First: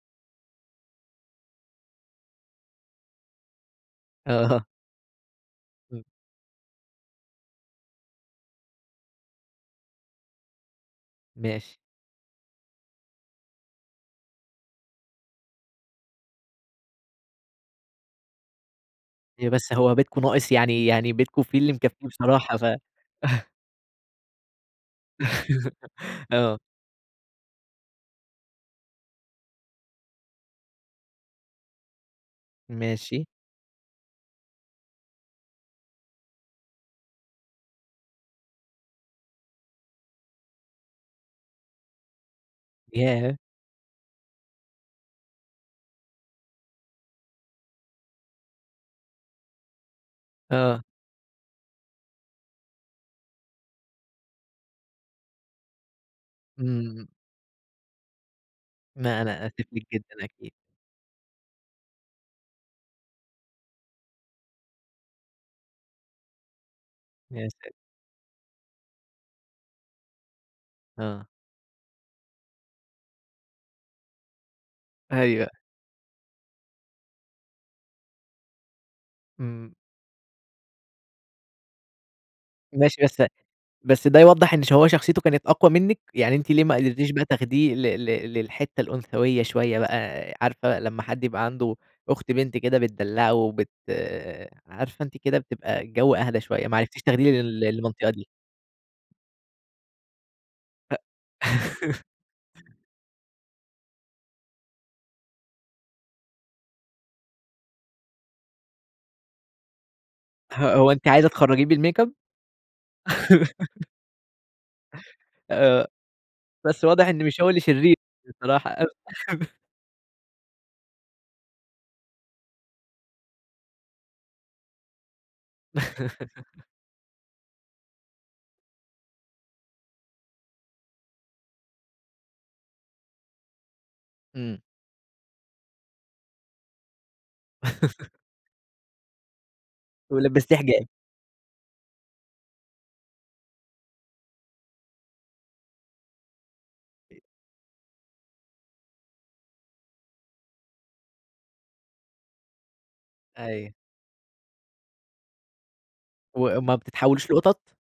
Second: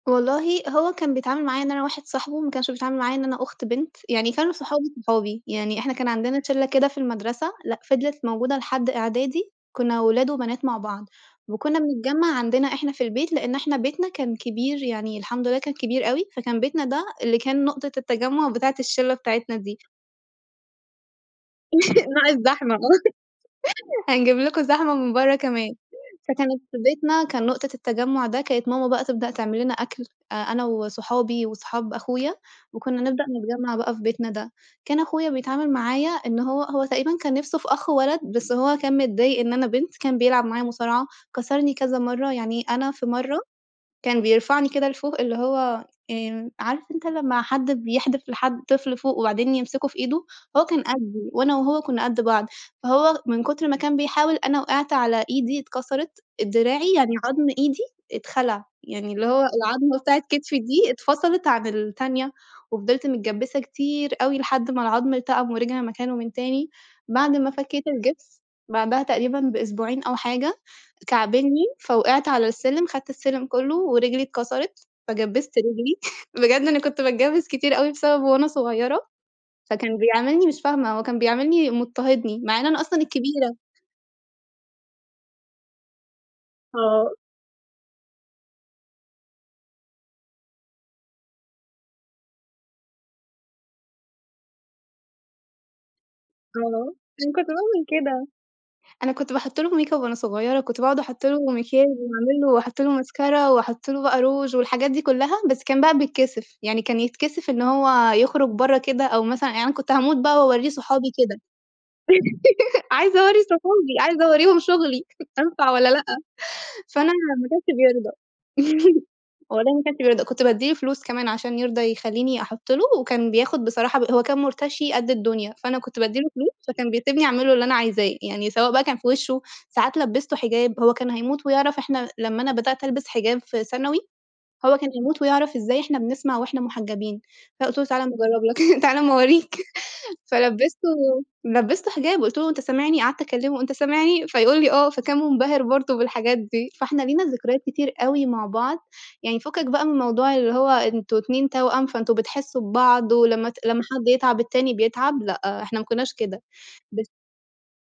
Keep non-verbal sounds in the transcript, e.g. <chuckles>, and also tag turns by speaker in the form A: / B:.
A: والله هو كان بيتعامل معايا إن أنا واحد صاحبه، ما كانش بيتعامل معايا إن أنا أخت بنت، يعني كانوا
B: أها.
A: صحابه صحابي، يعني إحنا
B: إمم.
A: كان عندنا ت شلّة كده في المدرسة لأ فضلت موجودة لحد إعدادي كنّا ولاد وبنات مع بعض،
B: ماشي.
A: وكنّا بنجمع عندنا إحنا في البيت لإن احنا بيتنا كان كبير، يعني الحمد لله كان كبير أوي فكان بيتنا ده اللي كان نقطة التجمع بتاعة الشلّة
B: أيوه
A: بتاعتنا
B: بس
A: دي.
B: هو بيتكم ناقص يعني يعني بيتكم فيه اللي مكفّيه
A: <laughs> مع
B: بصراحة ف
A: الزحمة
B: <chuckles>
A: <laughs> هنجيب لكم زحمة من برّا كمان،
B: <laughs> آه.
A: فكانت في بيتنا كان نقطة التجمع ده كانت ماما بقى تبدأ تعملنا أكل آآ، أنا وصحابي وصحاب أخويا وكنّا نبدأ
B: ماشي.
A: نتجمع بقى في بيتنا ده، كان اخويا بيتعامل معايا إنه هو هو تقريبًا كان نفسه في أخ ولد بس هو كان متضايق إن أنا بنت، كان بيلعب معايا مصارعة، كسرني كذا مرّة، يعني أنا في
B: ياه!
A: مرّة كان بيرفعني كده لفوق اللي هو آمم، عارف أنت لمّا حد بيحدف لحد طفل فوق وبعدين يمسكوه في إيده؟ هو كان
B: آه.
A: قدّي وأنا وهو كنّا قد بعض فهو من كتر ما كان بيحاول أنا وقعت على إيدي اتكسرت، دراعي
B: إمم.
A: يعني عضم إيدي اتخلع، يعني
B: لأ،
A: اللي هو
B: أنا آسف لِك
A: العضمة
B: جدًا
A: بتاعة
B: أكيد.
A: كتفي دي اتفصلت عن التانية، وفضلت متجبّسة كتير أوي لحد ما العضم التأم ورجع مكانه من تاني، بعد
B: يا
A: ما
B: سا
A: فكيت الجبس بعدها تقريبًا بأسبوعين أو حاجة،
B: آه.
A: كعبلني فوقعت على السلم خدت السلم كلّه ورجلي اتكسرت،
B: أيوه.
A: فجبّست رجلي، <chuckles> بجد أنا كنت باتجبّس كتير أوي بسببه وانا صغيّرة،
B: إمم.
A: فكان بيعاملني مش فاهمة هو كان بيعاملني مضطهدني، مع إن أنا أصلًا
B: ماشي بس
A: الكبيرة.
B: بس ده يوضّح إن شو شخصيته كانت أقوى منِّك؟ يعني أنتِ ليه ما قدرتيش
A: آه.
B: بقى تاخديه ل ل للحتة الأنثوية شوية بقى، عارفة لمّا حد يبقى عنده أخت بنت كده بتدلعوه بت عارفة أنتِ كده بتبقى الجو أهدي شوية ما
A: آه،
B: عرفتيش
A: عشان
B: تاخدي
A: كنت
B: لل
A: باعمل
B: للمنطقة دي؟
A: كده، أنا كنت باحط له ميك أب وأنا صغيّرة كنت
B: هأ
A: باقعُد احط له مكياج
B: <laughs>
A: واعمل له واحط له ماسكارا واحط له بقى روج والحاجات دي كلّها، بس كان بقى بيتكسف يعني كان يتكسف إن هو يخرج برّا كده أو مثلًا يعن أنا كنت هاموت بقى واورّيه
B: هو أنتِ
A: صحابي
B: عايزة
A: وكده،
B: تخرجيه بالميك أب؟
A: <laughs> عايزة أورّي صحابي عايزة أورّيهم شغلي أنفع
B: آآ،
A: والّا لأ؟
B: بس واضح
A: فأنا
B: إن مش هو
A: ما
B: اللي
A: كانش
B: شرير
A: بيرضى
B: بصراحة أوي أهب
A: <laughs>
B: <chuckles>
A: والله ما كانش بيرضى كنت بادّي له فلوس كمان عشان يرضى يخلّيني أحط له، وكان بياخد بصراحة ب هو كان مُرتشي قد الدنيا، فأنا كنت بادّي له فلوس
B: <laughs>
A: فكان بيسيبني اعمل له اللي أنا عايزاه، يعني سواء بقى كان في وشه، ساعات لبّسته حجاب هو كان هموت ويعرف إحنا لمّا أنا بدأت ألبس حجاب في ثانوي
B: إمم.
A: هو كان يموت ويعرف ازاي إحنا بنسمع وإحنا محجبين، فأنا قُلت له تعالَ أمّا
B: <laughs>
A: اجرّب لك <chuckles> تعالَ أمّا اورّيك،
B: ولبّستيه حجاب.
A: فلبّسته لبّسته حجاب وقُلت له: "أنت سامعني" قعدت اكلمه أنت سامعني فيقول لي آه، فكان مُنبهر برضه بالحاجات دي فاحنا
B: <unintelligible>
A: لينا ذكريات كتير أوي مع بعض. يعني فكك بقى من موضوع اللي هو أنتم اتنين توأم فأنتم بتحسوا ببعض ولمّا ت
B: أيو
A: لمّا حد بيتعب التاني بيتعب لأ إحنا ما كناش كده،
B: وأ ما
A: بس
B: بتتحوليش لقطط؟